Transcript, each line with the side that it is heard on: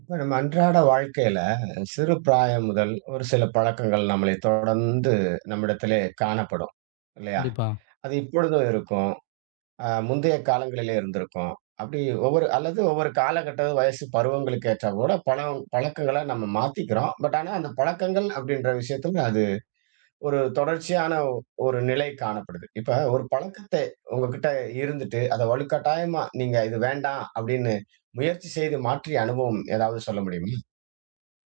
right: இப்ப நம்ம அன்றாட வாழ்க்கையில சிறு பிராயம் முதல் ஒரு சில பழக்கங்கள் நம்மளை தொடர்ந்து நம்மிடத்திலே காணப்படும் இல்லையா?
left: கண்டிப்பா,
right: அது இப்பொழுதும் இருக்கும். முந்தைய காலங்களிலே இருந்திருக்கும். அப்படி ஒவ்வொரு காலகட்ட வயசு பருவங்களுக்கு ஏற்றாற்போல பழம் பழக்கங்கள நம்ம மாத்திக்கிறோம். ஆனா அந்த பழக்கங்கள் அப்படின்ற விஷயத்துல அது ஒரு தொடர்ச்சியான ஒரு நிலை காணப்படுது. இப்ப ஒரு பழக்கத்தை உங்ககிட்ட இருந்துட்டு அத வலுக்கட்டாயமா நீங்க இது வேண்டாம் அப்படின்னு முயற்சி செய்து மாற்றிய அனுபவம் ஏதாவது சொல்ல முடியுமா?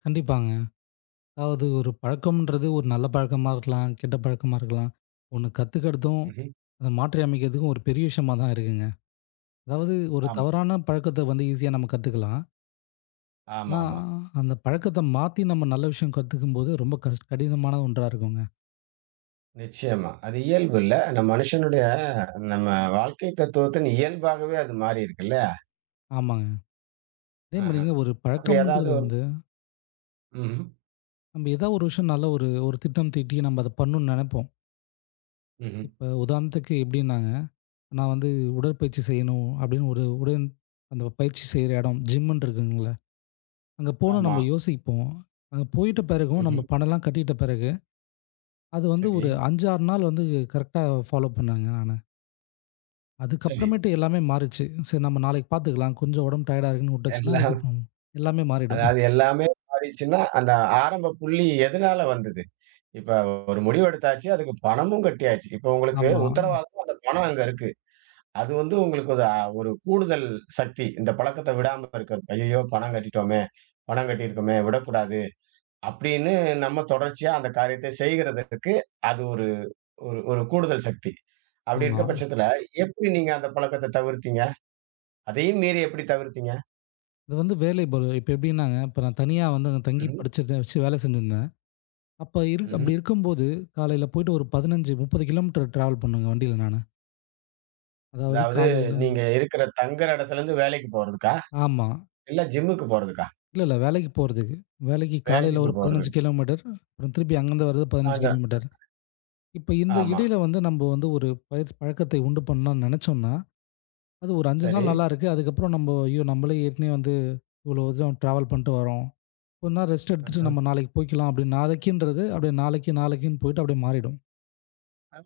left: கண்டிப்பாங்க. அதாவது ஒரு பழக்கம்ன்றது ஒரு நல்ல பழக்கமா இருக்கலாம், கெட்ட பழக்கமா இருக்கலாம். ஒண்ணு கத்துக்கிறதும்,
right: ம்ஹ்ம்.
left: அத மாற்றி அமைக்கிறதுக்கும் ஒரு பெரிய விஷயமா தான் இருக்குங்க. அதாவது ஒரு
right: ஆமா.
left: தவறான பழக்கத்த வந்து ஈஸியா நம்ம கத்துக்கலாம். ஆனா,
right: ஆமாமா.
left: அந்த பழக்கத்த மாத்தி நம்ம நல்ல விஷயம் கத்துக்கும்போது ரொம்ப கடினமான ஒன்றா இருக்குங்க.
right: நிச்சயமா. அது இயல்பு இல்ல. நம்ம மனுஷனுடைய நம்ம வாழ்க்கை தத்துவத்தின் இயல்பாகவே அது மாறி இருக்குல்ல.
left: ஆமாங்க. அதே
right: ஆஹா.
left: மாரிங்க ஒரு
right: அப்படி ஏதாவது
left: பழக்கம்ன்றது
right: ஒரு
left: வந்து,
right: ம்ஹ்ம்.
left: நம்ம ஏதாவது ஒரு விஷயம் நல்ல ஒரு ஒரு திட்டம் தீட்டி நம்ம அத பண்ணணும்னு நெனைப்போம்.
right: ம்ஹ்ம்.
left: இப்ப உதாரணத்துக்கு எப்படின்னாங்க, நான் வந்து உடற்பயிற்சி செய்யணும் அப்படின்னு ஒரு உடன் அந்த பயிற்சி செய்ற இடம் ஜிம்முன்னு இருக்குங்கள. அங்க போனா
right: ஆமா.
left: நம்ம யோசிப்போம். அங்க போயிட்ட பிறகும் நம்ம
right: ம்ஹ்ம்.
left: பணம்லாம் கட்டிட்ட பிறகு, அது வந்து
right: சரி,
left: ஒரு 5, 6 நாள் வந்து கரெக்ட்டா ஃபாலோ பண்ணேங்க நானு.
right: சரி.
left: அதுக்கப்புறமேட்டு எல்லாமே மாறிச்சு. சரி நம்ம நாளைக்கு பார்த்துக்கலாம். கொஞ்சம் உடம்பு டயர்டா இருக்குன்னு விட்டுச்சுன்னா,
right: எல்லாம்
left: அதுக்கப்புறம் எல்லாமே மாறிடும்.
right: அதாவது எல்லாமே மாறிடுச்சுன்னா, அந்த ஆரம்ப புள்ளி எதுனால வந்தது? இப்ப ஒரு முடிவு எடுத்தாச்சு. அதுக்கு பணமும் கட்டியாச்சு. இப்ப உங்களுக்கு
left: ஆமா,
right: உத்தரவாதம் அந்த பணம் அங்க இருக்கு. அது வந்து உங்களுக்கு ஒரு கூடுதல் சக்தி. இந்த பழக்கத்த விடாம இருக்கிறது. ஐயய்யோ! பணம் கட்டிட்டோமே! பணம் கட்டியிருக்கோமே! விடக்கூடாது. அப்படின்னு நம்ம தொடர்ச்சியா அந்த காரியத்தை செய்கிறதற்கு அது ஒரு ஒரு ஒரு கூடுதல் சக்தி. அப்படி இருக்க
left: ஆமா.
right: பட்சத்துல, எப்படி நீங்க அந்த பழக்கத்த தவிர்த்தீங்க? அதையும் மீறி எப்படி தவிர்த்தீங்க?
left: இது வந்து வேலை பளு. இப்ப எப்படின்னாங்க, இப்ப நான் தனியா வந்து அங்க தங்கி
right: ம்ஹ்ம்,
left: படிச்சத வச்சு வேலை செஞ்சிருந்தேன். அப்ப இருக்
right: ம்ஹ்ம்.
left: அப்படி இருக்கும்போது, காலையில போயிட்டு ஒரு 15, 30 கிலோமீட்டர் டிராவல் பண்ணுங்க வண்டியில நானு. அதாவது
right: அதாவது
left: காலையில
right: நீங்க இருக்கிற தங்குற இடத்துல இருந்து வேலைக்கு போறதுக்கா?
left: ஆமா.
right: இல்ல ஜிம்முக்கு போறதுக்கா?
left: இல்ல, இல்ல. வேலைக்கு போறதுக்கு. வேலைக்கு காலையில
right: வேலைக்கு
left: ஒரு
right: போறது.
left: 15 கிலோமீட்டர். அப்புறம் திருப்பி அங்கருந்து வரது 15
right: சாயந்தரம்.
left: கிலோமீட்டர். இப்ப இந்த
right: ஆமா.
left: இடையில வந்து நம்ம வந்து ஒரு பயிற் பழக்கத்தை உண்டு பண்ணலாம்னு நெனச்சோம்னா, அது ஒரு 5
right: சரி.
left: நாள் நல்லாருக்கு. அதுக்கப்புறம் நம்ம ஐயோ! நம்மளே ஏற்கனவே வந்து இவ்வளோ தூரம் டிராவல் பண்ணிட்டு வரோம். கொஞ்ச நாள் ரெஸ்ட் எடுத்துட்டு
right: ம்ஹ்ம்.
left: நம்ம நாளைக்கு போய்க்கலாம் அப்படின்னு நாளைக்குன்றது அப்படியே நாளைக்கு, நாளைக்குன்னு போயிட்டு அப்படியே மாறிடும்.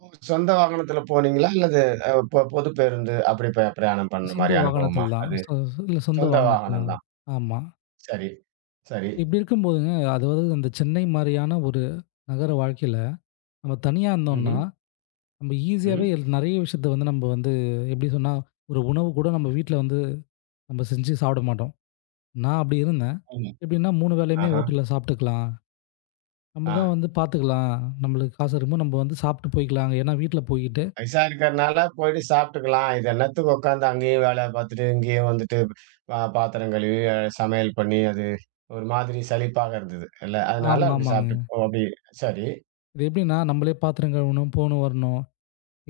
right: உங்க சொந்த வாகனத்துல போனீங்களா? அல்லது அ பொ பொது பேருந்து அப்படி பிரயாணம் பண்ண
left: சொந்த
right: மாரி அனுபவமா?
left: வாகனத்தில் தான்.
right: அது
left: இல்ல சொந்த
right: சொந்த
left: வாகனத்தில்
right: வாகனம்
left: தான்.
right: தான்.
left: ஆமா.
right: சரி, சரி.
left: இப்படி இருக்கும்போதுங்க, அதாவது அந்த சென்னை மாரியான ஒரு நகர வாழ்க்கையில நம்ம தனியா இருந்தோம்னா
right: ம்ஹ்ம்.
left: நம்ம ஈஸியாவே
right: ம்.
left: நெறைய விஷயத்த வந்து நம்ம வந்து எப்படி சொன்னா, ஒரு உணவு கூட நம்ம வீட்ல வந்து நம்ம செஞ்சு சாப்பிட மாட்டோம். நான் அப்படி இருந்தேன்.
right: ஆமா.
left: எப்படின்னா 3 வேளையுமே
right: ஆஹ.
left: ஹோட்டல்ல சாப்பிட்டுக்கலாம். நம்ம
right: ஆ.
left: தான் வந்து பார்த்துக்கலாம். நம்மளுக்கு காசு இருக்கும்போது நம்ம வந்து சாப்பிட்டு போய்க்கலாங்க. ஏன்னா வீட்ல போயிட்டு
right: வயசா இருக்கிறனால போயிட்டு சாப்பிட்டுக்கலாம். இது என்னத்துக்கு உட்காந்து அங்கேயும் வேலை பார்த்துட்டு, இங்கேயும் வந்துட்டு பாத்திரம் கழுவி, சமையல் பண்ணி, அது ஒரு மாதிரி சலிப்பாக இருந்தது. இல்ல.
left: ஆமா,
right: அதனால அப்படி
left: ஆமாங்க.
right: சாப்பிட்டுட்டு அப்படி சரி.
left: இது எப்படின்னா நம்மளே பாத்திரம் கழுவணும், போணும், வரணும்.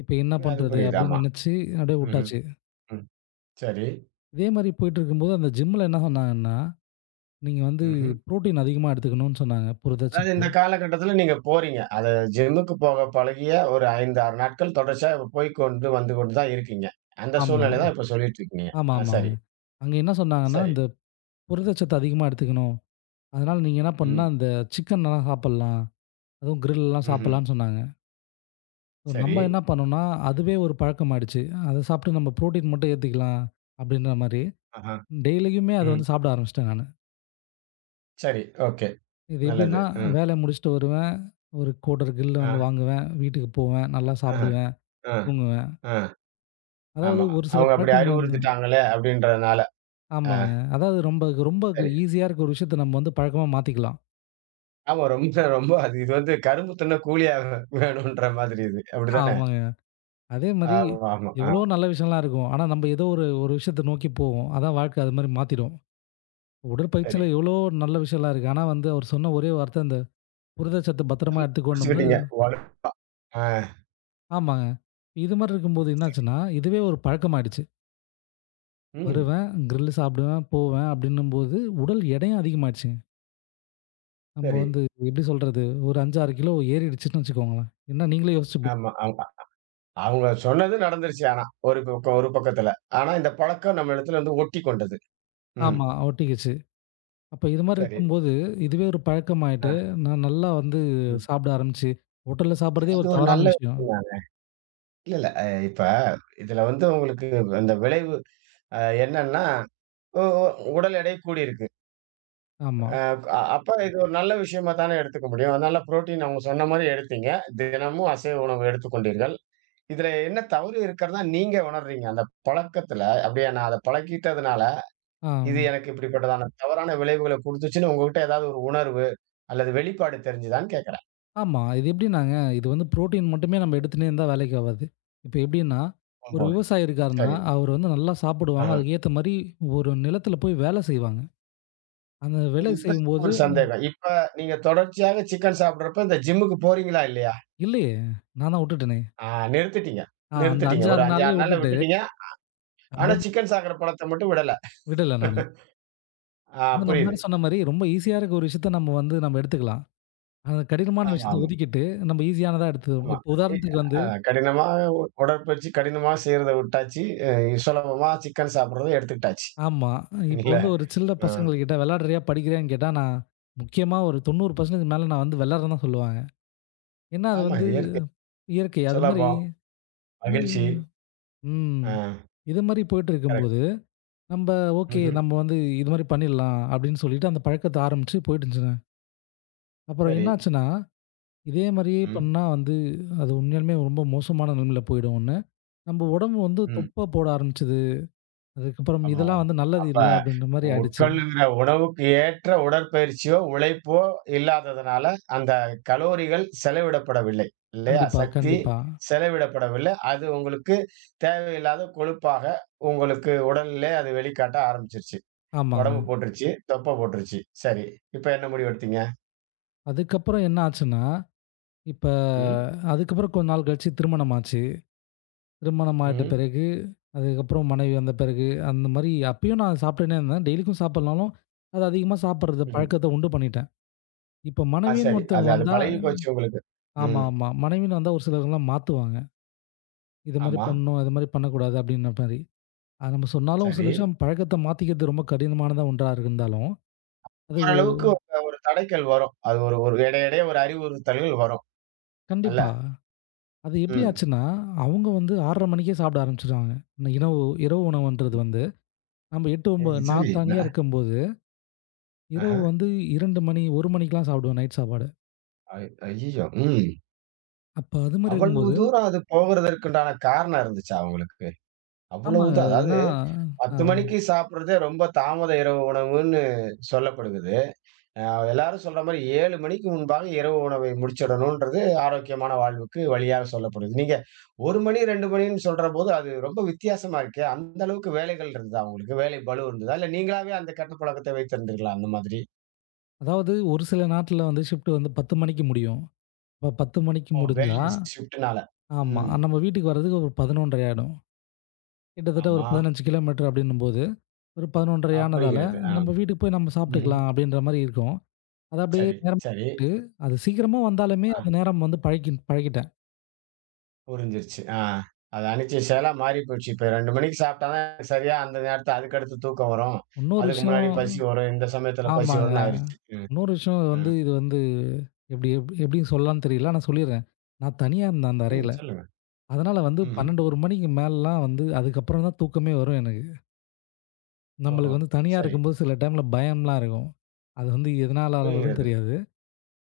left: இப்ப என்ன
right: அது
left: பண்றது
right: புரியுது.
left: அப்படின்னு
right: ஆமா.
left: நினைச்சு அப்படியே
right: ம்ஹ்ம்.
left: விட்டாச்சு.
right: ம். சரி.
left: இதே மாரி போயிட்டு இருக்கும்போது அந்த ஜிம்ல என்ன சொன்னாங்கன்னா, நீங்க வந்து
right: ம்ஹ்ம்.
left: புரோட்டீன் அதிகமா எடுத்துக்கணும்னு சொன்னாங்க.
right: அதாவது
left: புரதச்சத்து.
right: இந்த காலகட்டத்தில நீங்க போறீங்க. அது ஜிம்முக்கு போக பழகிய ஒரு 5, 6 நாட்கள் தொடர்ச்சியா இப்ப போய் கொண்டு வந்து கொண்டு தான் இருக்கீங்க. அந்த
left: ஆமா.
right: சூழ்நிலை தான் இப்ப சொல்லிட்டு இருக்கீங்க.
left: ஆமா,
right: ஆ
left: ஆமாங்க.
right: சரி,
left: அங்க என்ன சொன்னாங்கன்னா,
right: சரி.
left: இந்த புரதச்சத்து அதிகமா எடுத்துக்கணும். அதனால நீங்க என்ன பண்ணும்னா,
right: ம்.
left: அந்த சிக்கன்லாம் சாப்பிடலாம். அதுவும் கிரில்லாம்
right: ம்ஹ்ம்.
left: சாப்பிடலான்னு சொன்னாங்க. ஸோ
right: சரி.
left: நம்ம என்ன பண்ணோம்னா, அதுவே ஒரு பழக்கமாயிடுச்சு. அத சாப்பிட்டு நம்ம புரோட்டீன் மட்டும் ஏத்துக்கலாம் அப்படின்ற மாரி,
right: ஆஹா.
left: டெய்லியுமே அத
right: ம்.
left: வந்து சாப்பிட ஆரம்பிச்சுட்டேன் நானு.
right: சரி. ஓகே.
left: இது
right: நல்லது.
left: எப்படின்னா,
right: ம்.
left: வேலைய முடிச்சுட்டு வருவேன். ஒரு கோட்டர் கிரில்
right: ஆ,
left: வந்து வாங்குவேன். வீட்டுக்கு போவேன். நல்லா
right: ஆஹ,
left: சாப்பிடுவேன்.
right: ஆ,
left: தூங்குவேன்.
right: ஆ.
left: அதாவது
right: ஆமா.
left: ஒரு சில
right: அவங்க அப்படி
left: பழக்கம் வந்து
right: அறிவுறுத்திட்டாங்களே அப்படின்றதுனால. ஆ
left: ஆமாங்க. அதாவது ரொம்ப ரொம்ப
right: சரி.
left: ஈஸியா இருக்க ஒரு விஷயத்த நம்ம வந்து பழக்கமா மாத்திக்கலாம்.
right: ஆமா ரொம்ப ரொம்ப அது இது வந்து கரும்பு தின்ன கூலியா வேணுன்ற மாதிரி இது. அப்படித்தானே?
left: ஆமாங்க. அதே மாரி
right: ஆமா, ஆமா. ஆ
left: எவ்வளோ நல்ல விஷயம்லாம் இருக்கும். ஆனா, நம்ம ஏதோ ஒரு ஒரு விஷயத்த நோக்கி போவோம். அதான் வாழ்க்கை அது மாரி மாத்திடும்.
right: சரி.
left: உடற்பயிற்சியில எவ்வளோ நல்ல விஷயம்லாம் இருக்கு. ஆனா வந்து அவர் சொன்ன ஒரே வார்த்தை அந்த புரதச்சத்து பத்திரமா
right: அதையும்
left: எடுத்துக்கோன்னும்போது
right: புடிச்சுக்கிட்டீங்க. வலுப்பா. ஆ.
left: ஆமாங்க. இது மாரி இருக்கும்போது என்னாச்சுன்னா, இதுவே ஒரு பழக்கமாயிடுச்சு.
right: ம்.
left: வருவேன், கிரில் சாப்பிடுவேன், போவேன் அப்படின்னும்போது உடல் எடையும் அதிகமாயிடுச்சுங்க. நம்ம
right: சரி.
left: வந்து எப்படி சொல்றது? ஒரு 5, 6 கிலோ ஏறிடுச்சுன்னு வச்சுக்கோங்களேன். என்ன நீங்களே யோசிச்சு
right: ஆமா, ஆமா. அவங்க சொன்னது நடந்துருச்சு ஆனா. ஒரு பக்கம் ஒரு பக்கத்துல. ஆனா இந்த பழக்கம் நம்ம இடத்துல வந்து ஒட்டி கொண்டது. ம்.
left: ஆமா ஒட்டிக்கிச்சு. அப்ப இது மாரி
right: சரி.
left: இருக்கும்போது, இதுவே ஒரு
right: ஆ.
left: பழக்கமாயிட்டு, நான் நல்லா வந்து
right: ம்.
left: சாப்பிட ஆரம்பிச்சு, ஹோட்டல்ல
right: சரி
left: சாப்பிடுறதே
right: அது
left: ஒரு
right: ஒரு
left: தவறான
right: நல்ல
left: விஷயம்.
right: விஷயம் தான். இல்ல, இல்ல. இப்ப இதுல வந்து உங்களுக்கு அந்த விளைவு என்னன்னா, ஒ ஒ உடல் எடை கூடியிருக்கு.
left: ஆமா.
right: அ அ அப்ப இது ஒரு நல்ல விஷயமா தானே எடுத்துக்க முடியும். அதனால புரோட்டீன் அவங்க சொன்ன மாரி எடுத்தீங்க. தினமும் அசைவ உணவு எடுத்துக்கொண்டீர்கள். இதுல என்ன தவறு இருக்கிறதா நீங்க உணர்றீங்க? அந்த பழக்கத்துல, அப்படியே நான் அத பழக்கிட்டதுனால,
left: ஆ,
right: இது எனக்கு இப்படிப்பட்டதான தவறான விளைவுகள குடுத்துச்சுன்னு உங்ககிட்ட ஏதாவது ஒரு உணர்வு, அல்லது வெளிப்பாடு தெரிஞ்சுதான்னு கேட்கிறேன்.
left: ஆமா. இது எப்படின்னாங்க, இது வந்து புரோட்டீன் மட்டுமே நம்ம எடுத்துன்னே இருந்தா வேலைக்கு ஆவாது. இப்ப எப்படின்னா,
right: ஓஹோ!
left: ஒரு விவசாயி இருக்காருன்னா,
right: சரி.
left: அவர் வந்து நல்லா சாப்பிடுவாங்க.
right: ஆஹ.
left: அதுக்கு ஏத்த மாரி ஒரு நிலத்துல போய் வேலை செய்வாங்க. அந்த
right: சரி
left: வேலை
right: இப்ப எனக்கு
left: செய்யும்போது
right: ஒரு சந்தேகம். இப்ப நீங்க தொடர்ச்சியாக சிக்கன் சாப்பிடுறப்ப இந்த ஜிம்முக்கு போறீங்களா இல்லையா?
left: இல்லையே! நான் தான் விட்டுட்டேனே!
right: ஆ நிறுத்திட்டீங்க
left: ஆ அந்த
right: நிறுத்திட்டீங்க.
left: 5,
right: ஒரு
left: 6
right: 5,
left: நாள்லயே
right: 6 நாள்ல
left: விட்டுட்டு,
right: விட்டுட்டீங்க.
left: அத
right: ஆனா, சிக்கன் சாகுற படத்த மட்டும் விடல.
left: விடல நானு.
right: ஆ
left: அதான் நான்
right: புரியுது.
left: முன்னாடி சொன்ன மாரி, ரொம்ப ஈஸியா இருக்க ஒரு விஷயத்த நம்ம வந்து நம்ம எடுத்துக்கலாம். அந்த கடினமான
right: ஆமா,
left: விஷயத்த
right: ஆமா,
left: ஒதுக்கிட்டு, நம்ம ஈஸியானதா எடுத்துக்கிறோம்.
right: ஆமா.
left: இப்போ
right: இ
left: உதாரணத்துக்கு வந்து
right: அ கடினமா உடற்பயிற்சி கடினமா செய்றத விட்டாச்சு. அ சுலபமா சிக்கன் சாப்பிடுறத எடுத்துக்கிட்டாச்சு.
left: ஆமா. இப்போ
right: இல்ல?
left: வந்து ஒரு சில்ற
right: அ
left: பசங்கள்கிட்ட "விளையாடுறியா? படிக்கிறியான்னு?" கேட்டா, நான் முக்கியமா ஒரு 90% மேல நான் வந்து விளையாடுறேன்னு தான் சொல்லுவாங்க. ஏன்னா, அது
right: ஆமா.
left: வந்து
right: இயற்கை,
left: இயற்கை. அது மாரி
right: சுலபம்,
left: இது மாரி
right: மகிழ்ச்சி.
left: ம்.
right: ஆ
left: இது மாரி போயிட்டு
right: கரெக்ட்.
left: இருக்கும்போது, நம்ப ஓகே
right: ம்ஹ்ம்.
left: நம்ம வந்து இது மாரி பண்ணிடலாம் அப்படின்னு சொல்லிட்டு அந்த பழக்கத்த ஆரம்பிச்சு போயிட்டு இருந்துச்சுங்க. அப்புறம்
right: சரி.
left: என்னாச்சுன்னா, இதே மாரியே
right: ம்.
left: பண்ணா வந்து அது உண்மையாலுமே ரொம்ப மோசமான நிலைமையில போயிடும் ஒண்ணு. நம்ம உடம்பு வந்து
right: ம்.
left: தொப்பை போட ஆரம்பிச்சுது. அதுக்கப்புறம்
right: ஆமா.
left: இதெல்லாம் வந்து நல்லது
right: அப்ப
left: இல்ல அப்படின்ற மாரி ஆயிடுச்சு.
right: உட்கொள்ளுகிற உணவுக்கு ஏற்ற உடற்பயிற்சியோ, உழைப்போ இல்லாததுனால, அந்த கலோரிகள் செலவிடப்படவில்லை. இல்லையா?
left: கண்டிப்பா,
right: சக்தி
left: கண்டிப்பா.
right: செலவிடப்படவில்லை. அது உங்களுக்கு தேவையில்லாத கொழுப்பாக உங்களுக்கு உடலிலே அது வெளிக்காட்ட ஆரம்பிச்சுருச்சு.
left: ஆமாங்க.
right: உடம்பு போட்டுருச்சு, தொப்பை போட்டுருச்சு. சரி. இப்ப என்ன முடிவு எடுத்தீங்க?
left: அதுக்கப்புறம் என்ன ஆச்சுன்னா, இப்ப
right: ம்,
left: அதுக்கப்புறம் கொஞ்ச நாள் கழிச்சு திருமணம் ஆச்சு. திருமணம் ஆயிட்ட
right: ம்,
left: பிறகு, அதுக்கப்புறம் மனைவி வந்த பிறகு, அந்த மாரி அப்பயும் நான் சாப்பிட்டுன்னே இருந்தேன். டெய்லிக்கும் சாப்பிடலனாலும், அது அதிகமா சாப்பிடுறது
right: ம்ஹ்ம்.
left: பழக்கத்த உண்டு பண்ணிட்டேன். இப்ப
right: ஆ
left: மனைவின்னு
right: சரி. அது
left: ஒருத்தவங்க
right: அது
left: வந்தா
right: பழகி போச்சு உங்களுக்கு.
left: ஆமா,
right: ம்.
left: ஆமா. மனைவின்னு வந்தா ஒரு சிலர்லாம் மாத்துவாங்க. இது மாரி
right: ஆமா.
left: பண்ணணும், இது மாரி பண்ணக்கூடாது அப்படின்ற மாரி. அது நம்ம சொன்னாலும் ஒரு
right: சரி.
left: சில விஷயம் பழக்கத்த மாத்திக்கிறது ரொம்ப கடினமானதா ஒன்றா இருந்தாலும், அது ஒ
right: ஓரளவுக்கு ஒரு ஒரு தடைக்கல் வரும். அது ஒரு ஒரு இடைய இடைய ஒரு அறிவுறுத்தல்கள் வரும். அல்ல.
left: கண்டிப்பா. அது எப்படி
right: ம்.
left: ஆச்சுன்னா, அவங்க வந்து 6:30 மணிக்கே சாப்பிட ஆரம்பிச்சுருவாங்க. இந்த இனவு இரவு உணவுன்றது வந்து, நம்ம 8,
right: ம்.
left: 9
right: சரி.
left: நான் தனியா இருக்கும்போது, இரவு
right: ஆஹா.
left: வந்து 2 மணி, 1 மணிக்கெல்லாம் சாப்பிடுவேன் நைட் சாப்பாடு.
right: ஐ ஐயய்யோ! ம்.
left: அப்ப அது மாரி
right: அவ்வளவு
left: இருக்கும்போது
right: தூரம் அது போகுறதற்குண்டான காரணம் இருந்துச்சா உங்களுக்கு? அவ்வளவு
left: ஆமாங்க.
right: தான் அதாவது
left: ஏன்னா, அ
right: 10 மணிக்கு சாப்பிடுறதே ரொம்ப தாமத இரவு உணவுன்னு சொல்லப்படுகிறது. அ எல்லாரும் சொல்ற மாரி 7 மணிக்கு முன்பாக இரவு உணவை முடிச்சிடணுன்றது ஆரோக்கியமான வாழ்வுக்கு வழியா சொல்லப்படுது. நீங்க 1 மணி 2 மணின்னு சொல்றபோது அது ரொம்ப வித்தியாசமா இருக்கே! அந்த அளவுக்கு வேலைகள் இருந்ததா உங்களுக்கு? வேலை பளு இருந்ததா? இல்ல நீங்களாவே அந்த கெட்ட பழக்கத்தை வைத்திருந்தீர்களா அந்த மாதிரி?
left: அதாவது ஒரு சில நாட்ல வந்து ஷிஃப்ட் வந்து 10 மணிக்கு முடியும். அப்ப 10 மணிக்கு
right: ஓ!
left: முடிஞ்சா
right: வேலை ஷிஃப்ட்னால.
left: ஆமா.
right: ம்.
left: நம்ம வீட்டுக்கு வர்றதுக்கு ஒரு 11:30 ஆயிடும். கிட்டத்தட்ட ஒரு
right: ஆமா.
left: 15 கிலோமீட்டர் அப்படின்னும்போது, ஒரு 11:30
right: அ
left: ஆனதால,
right: புரிகிறது. ஆ.
left: நம்ம வீட்டுக்கு போய் நம்ம
right: ம்ஹ்ம்.
left: சாப்பிட்டுக்கலாம் அப்படின்ற மாரி இருக்கும். அது அப்படியே
right: சரி,
left: நேரம்
right: சரி.
left: போயிட்டு, அது சீக்கிரமா வந்தாலுமே
right: ஆ
left: அந்த நேரம் வந்து பழக்கி பழகிட்டேன்.
right: புரிஞ்சிருச்சு. ஆ. அது அனிச்சை செயலா மாறி போயிடுச்சு. இப்ப 2 மணிக்கு சாப்பிட்டா தான் சரியா அந்த நேரத்துல அதுக்கடுத்து தூக்கம் வரும்.
left: இன்னொரு
right: அதுக்கு முன்னாடி
left: விஷயம்
right: பசி வரும். இந்த சமயத்துல பசி
left: ஆமாங்க.
right: வரும்ன்னு ஆயிருச்சு. ம்,
left: இன்னொரு விஷயம் வந்து
right: ம்.
left: இது வந்து எப்படி எப்படி எப்படி சொல்லலாம்ன்னு தெரியல. ஆனா சொல்லிர்றேன். நான் தனியா இருந்தேன் அந்த
right: ம்.
left: அறையில.
right: சொல்லுங்க.
left: அதனால வந்து
right: ம்ஹ்ம்.
left: 12, 1 மணிக்கு மேலலாம் வந்து அதுக்கப்புறம் தான் தூக்கமே வரும் எனக்கு.
right: ஓஹோ!
left: நம்மளுக்கு வந்து தனியா
right: சரி.
left: இருக்கும்போது சில டைம்ல பயம்லாம் இருக்கும். அது வந்து எதனால வரும்ன்னு
right: புரிகிறது.
left: தெரியாது.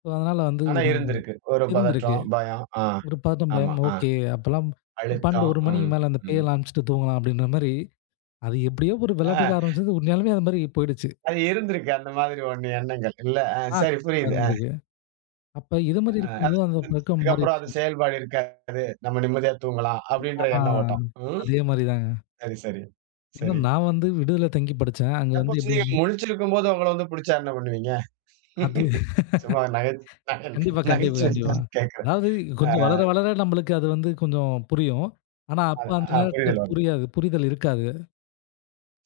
left: ஸோ அதனால வந்து
right: ஆனா
left: நம்ம
right: இருந்திருக்கு. ஒரு
left: இருந்திருக்கு.
right: பதற்றம், பயம். ஆ.
left: ஒரு பதட்டம்,
right: ஆமா.
left: பயம்.
right: ஆ.
left: ஓகே. அப்பலாம் 12,
right: அழுத்தம்.
left: 1 மணிக்கு
right: ம்,
left: மேல அந்த
right: ம்.
left: பேயெல்லாம் அனுப்பிச்சுட்டு தூங்கலாம் அப்படின்ற மாரி அது எப்படியோ ஒரு
right: ஆ
left: விளையாட்டுக்கு ஆரம்பிச்சது, உண்மையாலுமே அது மாரி போயிடுச்சு.
right: அது இருந்திருக்கு அந்த மாதிரி ஒண்ணு எண்ணங்கள். இல்ல.
left: ஆ
right: சரி
left: கண்டிப்பா
right: புரியுது.
left: இருந்திருக்கு. அப்ப இது மாரி
right: அ.
left: இருக்கும்போது அந்த பழக்கம்
right: அதுக்கப்புறம் அது
left: மாறிடுச்சு.
right: செயல்பாடு இருக்காது. நம்ம நிம்மதியா தூங்கலாம் அப்படின்ற
left: ஆ
right: எண்ண ஓட்டம். ம்.
left: அதே மாரி தாங்க.
right: சரி, சரி,
left: ஏன்னா
right: சரி.
left: நான் வந்து விடுதில தங்கி படிச்சேன். அங்க வந்து
right: சப்போஸ் நீங்க
left: எப்படின்னா
right: முழிச்சிருக்கும்போது உங்கள வந்து புடிச்சா என்ன பண்ணுவீங்க?
left: அது
right: சும்மா நகை நகை
left: கண்டிப்பா, கண்டிப்பா, கண்டிப்பா.
right: நகைச்சுவைக்காக கேட்கிறேன்.
left: அதாவது
right: அ
left: கொஞ்சம் வளர வளர நம்மளுக்கு அது வந்து கொஞ்சம் புரியும். ஆனா அப்ப
right: அது
left: அந்த
right: அ
left: நேரத்தில
right: புரிதல் வரும்.
left: புரியாது. புரிதல் இருக்காது.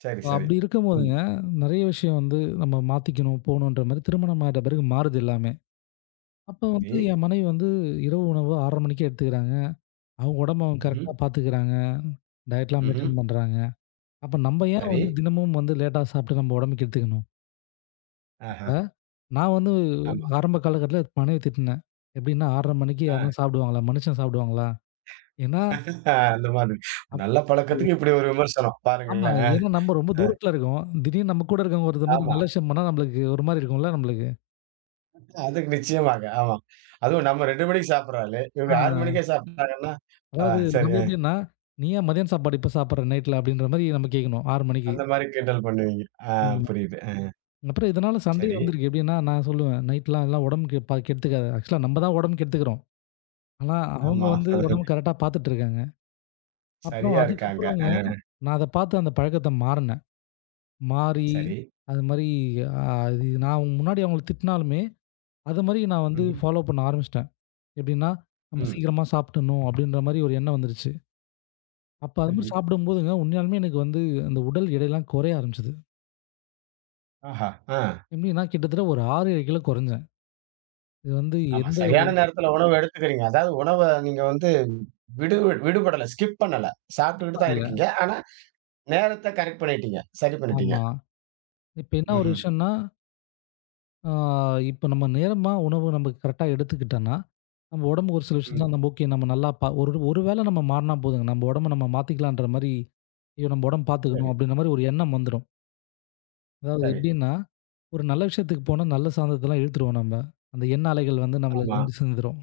right: சரி, சரி.
left: அப்படி
right: ம்.
left: இருக்கும்போதுங்க, நெறைய விஷயம் வந்து நம்ம மாத்திக்கணும், போணுன்ற மாரி திருமணம் ஆயிட்ட பிறகு மாறுது எல்லாமே. அப்ப வந்து
right: சரி.
left: என் மனைவி வந்து இரவு உணவு 6:30 மணிக்கே எடுத்துக்கிறாங்க. அவங்க உடம்ப அவங்க
right: ம்ஹ்ம்.
left: கரெக்ட்டா பாத்துக்கிறாங்க. டயட்லாம்
right: ம்ஹ்ம்.
left: மெயின்டெயின் பண்றாங்க. அப்ப நம்ம ஏன்
right: சரி.
left: வந்து தினமும் வந்து லேட்டா சாப்பிட்டு நம்ம உடம்பு கெடுத்துக்கணும்? இப்ப
right: ஆஹா.
left: நான் வந்து
right: ஆமா.
left: ஆரம்ப காலகட்டத்தில மனைவி திட்டுனேன். எப்படின்னா 6:30 மணிக்கு
right: ஆ
left: யாருனா சாப்பிடுவாங்களா? மனுஷன் சாப்பிடுவாங்களா? ஏன்னா
right: அந்த மாதிரி.
left: அப்
right: நல்ல பழக்கத்துக்கு இப்படி ஒரு விமர்சனம்.
left: ஆமாங்க.
right: பாருங்களேன்.
left: ஏன்னா நம்ம ரொம்ப
right: அ, அ.
left: தூரத்தில இருக்கோம். திடீர்னு நம்ம கூட இருக்கவங்க ஒருத்த மாரி
right: ஆமா.
left: நல்ல விஷயம் பண்ணா நம்மளுக்கு ஒரு மாரி இருக்கும்ல நம்மளுக்கு.
right: அதுக்கு நிச்சயமாக. ஆமா. அதுவும் நம்ம 2 மணிக்கு சாப்பிடுற ஆளு. இவங்க 6
left: ஆ
right: மணிக்கே சாப்பிட்டாங்கன்னா, ஆ
left: அதாவது
right: சரி
left: நம்ம
right: ஆ,
left: எப்படின்னா, "நீ ஏன் மதியானம் சாப்பாடு இப்ப சாப்பிடுற நைட்ல?" அப்படின்ற மாரி நம்ம கேட்கணும் 6:00 மணிக்கு.
right: அந்த மாரி கிண்டல் பண்ணுவீங்க. ஆ
left: ம்.
right: புரியுது. அ
left: அப்புறம் இதனால சண்டை
right: சரி.
left: வந்திருக்கு. எப்படின்னா, நான் சொல்லுவேன், "நைட்லாம் அதெல்லாம் உடம்புக்கு கெடுத்துக்காத. ஆக்சுவலா நம்ம தான் உடம்பு கெடுத்துக்கிறோம். ஆனா, ம். அவங்க
right: ஆமா.
left: வந்து உடம்பு கரெக்ட்டா பார்த்துட்டுருக்காங்க." அப்புறம்
right: சரியா இருக்காங்க.
left: அதுக்கப்புறங்க
right: ஆ
left: நான் அத பார்த்து அந்த பழக்கத்த மாறுனேன். மாறி
right: சரி.
left: அது மாரி அ அது நான் முன்னாடி அவங்கள திட்டினாலுமே, அது மாரி நான் வந்து
right: ம்ஹ்ம்.
left: ஃபாலோ பண்ண ஆரம்பிச்சுட்டேன். எப்படின்னா, நம்ம
right: ம்.
left: சீக்கிரமா சாப்பிட்டுணும் அப்படின்ற மாரி ஒரு எண்ணம் வந்துருச்சு. அப்ப அது மாரி
right: சரி.
left: சாப்பிடும்போதுங்க, உண்மையாலுமே எனக்கு வந்து அந்த உடல் எடைலாம் குறைய ஆரம்பிச்சது.
right: ஆஹா! ஆ.
left: எப்படின்னா, கிட்டத்தட்ட ஒரு 6, 7 கிலோ குறைஞ்சேன். இது வந்து
right: ஆமா.
left: எந்த
right: சரியான நேரத்துல உணவு எடுத்துக்கிறீங்க. அதாவது உணவ நீங்க வந்து விடு விடுபடல. ஸ்கிப் பண்ணல. சாப்பிட்டுக்கிட்டு தான்
left: இல்ல.
right: இருக்கீங்க. ஆனா, நேரத்த கரெக்ட் பண்ணிட்டீங்க. சரி பண்ணிட்டீங்க.
left: ஆமா. இப்ப என்ன ஒரு
right: ம்ஹ்ம்.
left: விஷயம்ன்னா, ஆ இப்ப நம்ம நேரமா உணவு நமக்கு கரெக்ட்டா எடுத்துக்கிட்டோம்ன்னா, நம்ம உடம்பு ஒரு சில விஷயத்துல
right: ம்.
left: நம்ம ஓகே நம்ம நல்லா ஒரு ஒரு வேளை நம்ம மாறுனா போதுங்க. நம்ம உடம்ப நம்ம மாத்திக்கலான்ற மாரி, ஐயோ! நம்ம உடம்ப
right: சரி,
left: பார்த்துக்கணும் அப்படின்ற மாரி ஒரு எண்ணம் வந்துரும். அதாவது
right: சரி.
left: எப்படின்னா, ஒரு நல்ல விஷயத்துக்கு போனா நல்ல சாந்தத்தெல்லாம் இழுத்துருவோம் நம்ம. அந்த எண்ண அலைகள் வந்து
right: ஆமா.
left: நம்மளுக்கு வந்து சேர்ந்துரும்.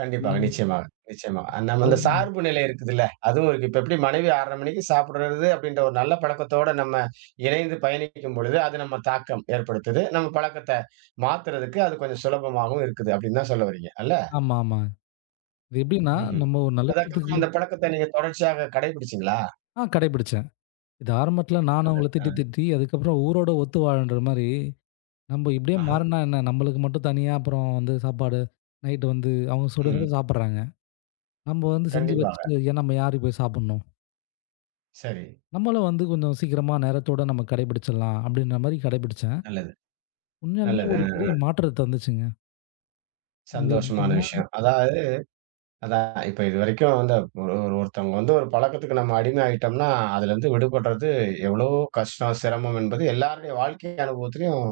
right: கண்டிப்பாக.
left: ம்.
right: நிச்சயமாக, நிச்சயமா. நம்ம அந்த
left: நல்
right: சார்பு நிலை இருக்குதுல்ல, அதுவும் இருக்கு. இப்ப எப்படி மனைவி 6:30 மணிக்கு சாப்பிடுறது அப்படின்ற ஒரு நல்ல பழக்கத்தோட நம்ம இணைந்து பயணிக்கும் பொழுது, அது நம்ம தாக்கம் ஏற்படுத்துது. நம்ம பழக்கத்த மாத்துறதுக்கு அது கொஞ்சம் சுலபமாவும் இருக்குது அப்படின்னு தான் சொல்ல வர்றீங்க. அல்ல?
left: ஆமா, ஆமா. இது எப்படின்னா,
right: ம்ஹ்ம்.
left: நம்ம ஒரு நல்ல விஷயத்துக்கு
right: அதுக்கப்புறம் அந்த பழக்கத்த நீங்க தொடர்ச்சியாக கடைபிடிச்சீங்களா?
left: ஆ கடைபிடிச்சேன். இது ஆரம்பத்துல நானும்
right: நல்லது.
left: அவங்கள திட்டி,
right: அ.
left: திட்டி அதுக்கப்புறம் ஊரோட ஒத்து வாழன்ற மாரி நம்ம இப்படியே
right: ஆஹா.
left: மாறுனா என்ன? நம்மளுக்கு மட்டும் தனியா அப்புறம் வந்து சாப்பாடு, நைட்டு வந்து அவங்க சுட
right: ம்.
left: சுட சாப்பிடுறாங்க. நம்ம வந்து செஞ்சு
right: கண்டிப்பாக.
left: வச்சுட்டு, ஏன் நம்ம யாருக்கு போய் சாப்பிடணும்?
right: சரி.
left: நம்மளும் வந்து கொஞ்சம் சீக்கிரமா நேரத்தோட நம்ம கடைபிடிச்சிடலாம் அப்படின்ற மாரி கடைபிடிச்சேன்.
right: நல்லது,
left: உண்மையாலுமே
right: நல்லது.
left: ஒரு
right: அ.
left: பெரிய மாற்றத்த தந்துச்சுங்க. இது
right: சந்தோஷமான
left: எப்படின்னா,
right: விஷயம். அதாவது அதான் இப்ப இதுவரைக்கும் வந்து ஒரு ஒரு ஒருத்தவங்க வந்து ஒரு பழக்கத்துக்கு நம்ம அடிமை ஆயிட்டோம்னா, அதுலருந்து விடுபடுறது எவ்வளவோ கஷ்டம், சிரமம் என்பது எல்லாருடைய வாழ்க்கை அனுபவத்திலயும்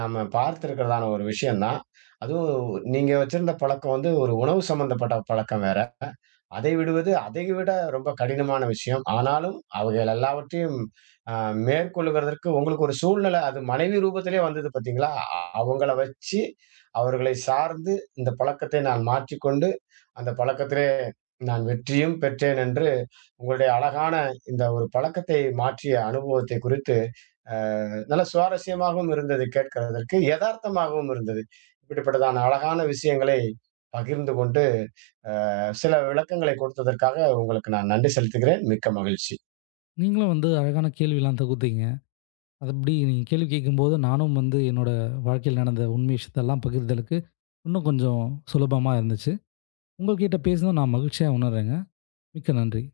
right: நம்ம பார்த்திருக்கிறதான ஒரு விஷயம் தான். அதுவும் நீங்க வச்சிருந்த பழக்கம் வந்து ஒரு உணவு சம்மந்தப்பட்ட பழக்கம் வேற. அதை விடுவது அதை விட ரொம்ப கடினமான விஷயம். ஆனாலும் அவைகள் எல்லாவற்றையும் அ மேற்கொள்ளுகிறதற்கு உங்களுக்கு ஒரு சூழ்நிலை அது மனைவி ரூபத்திலே வந்தது பார்த்தீங்களா? அவங்கள வச்சு, அவர்களை சார்ந்து இந்த பழக்கத்தை நான் மாற்றிக்கொண்டு, அந்த பழக்கத்திலே நான் வெற்றியும் பெற்றேன் என்று உங்களுடைய அழகான இந்த ஒரு பழக்கத்தை மாற்றிய அனுபவத்தை குறித்து, அ நல்ல சுவாரஸ்யமாகவும் இருந்தது கேட்கிறதற்கு. எதார்த்தமாகவும் இருந்தது. இப்படிப்பட்டதான அழகான விஷயங்களை பகிர்ந்து கொண்டு சில விளக்கங்களை கொடுத்ததற்காக உங்களுக்கு நான் நன்றி செலுத்துகிறேன் மிக்க மகிழ்ச்சி
left: நீங்களும் வந்து அழகான கேள்விலாம் தொகுத்தீங்க. அது எப்படி நீங்க கேள்வி கேட்கும்போது நானும் வந்து என்னோட வாழ்க்கையில் நடந்த உண்மை விஷயத்தெல்லாம் பகிர்தலுக்கு இன்னும் கொஞ்சம் சுலபமா இருந்துச்சு. உங்ககிட்ட பேசினது நான் மகிழ்ச்சியா உணர்றேங்க. மிக்க நன்றி.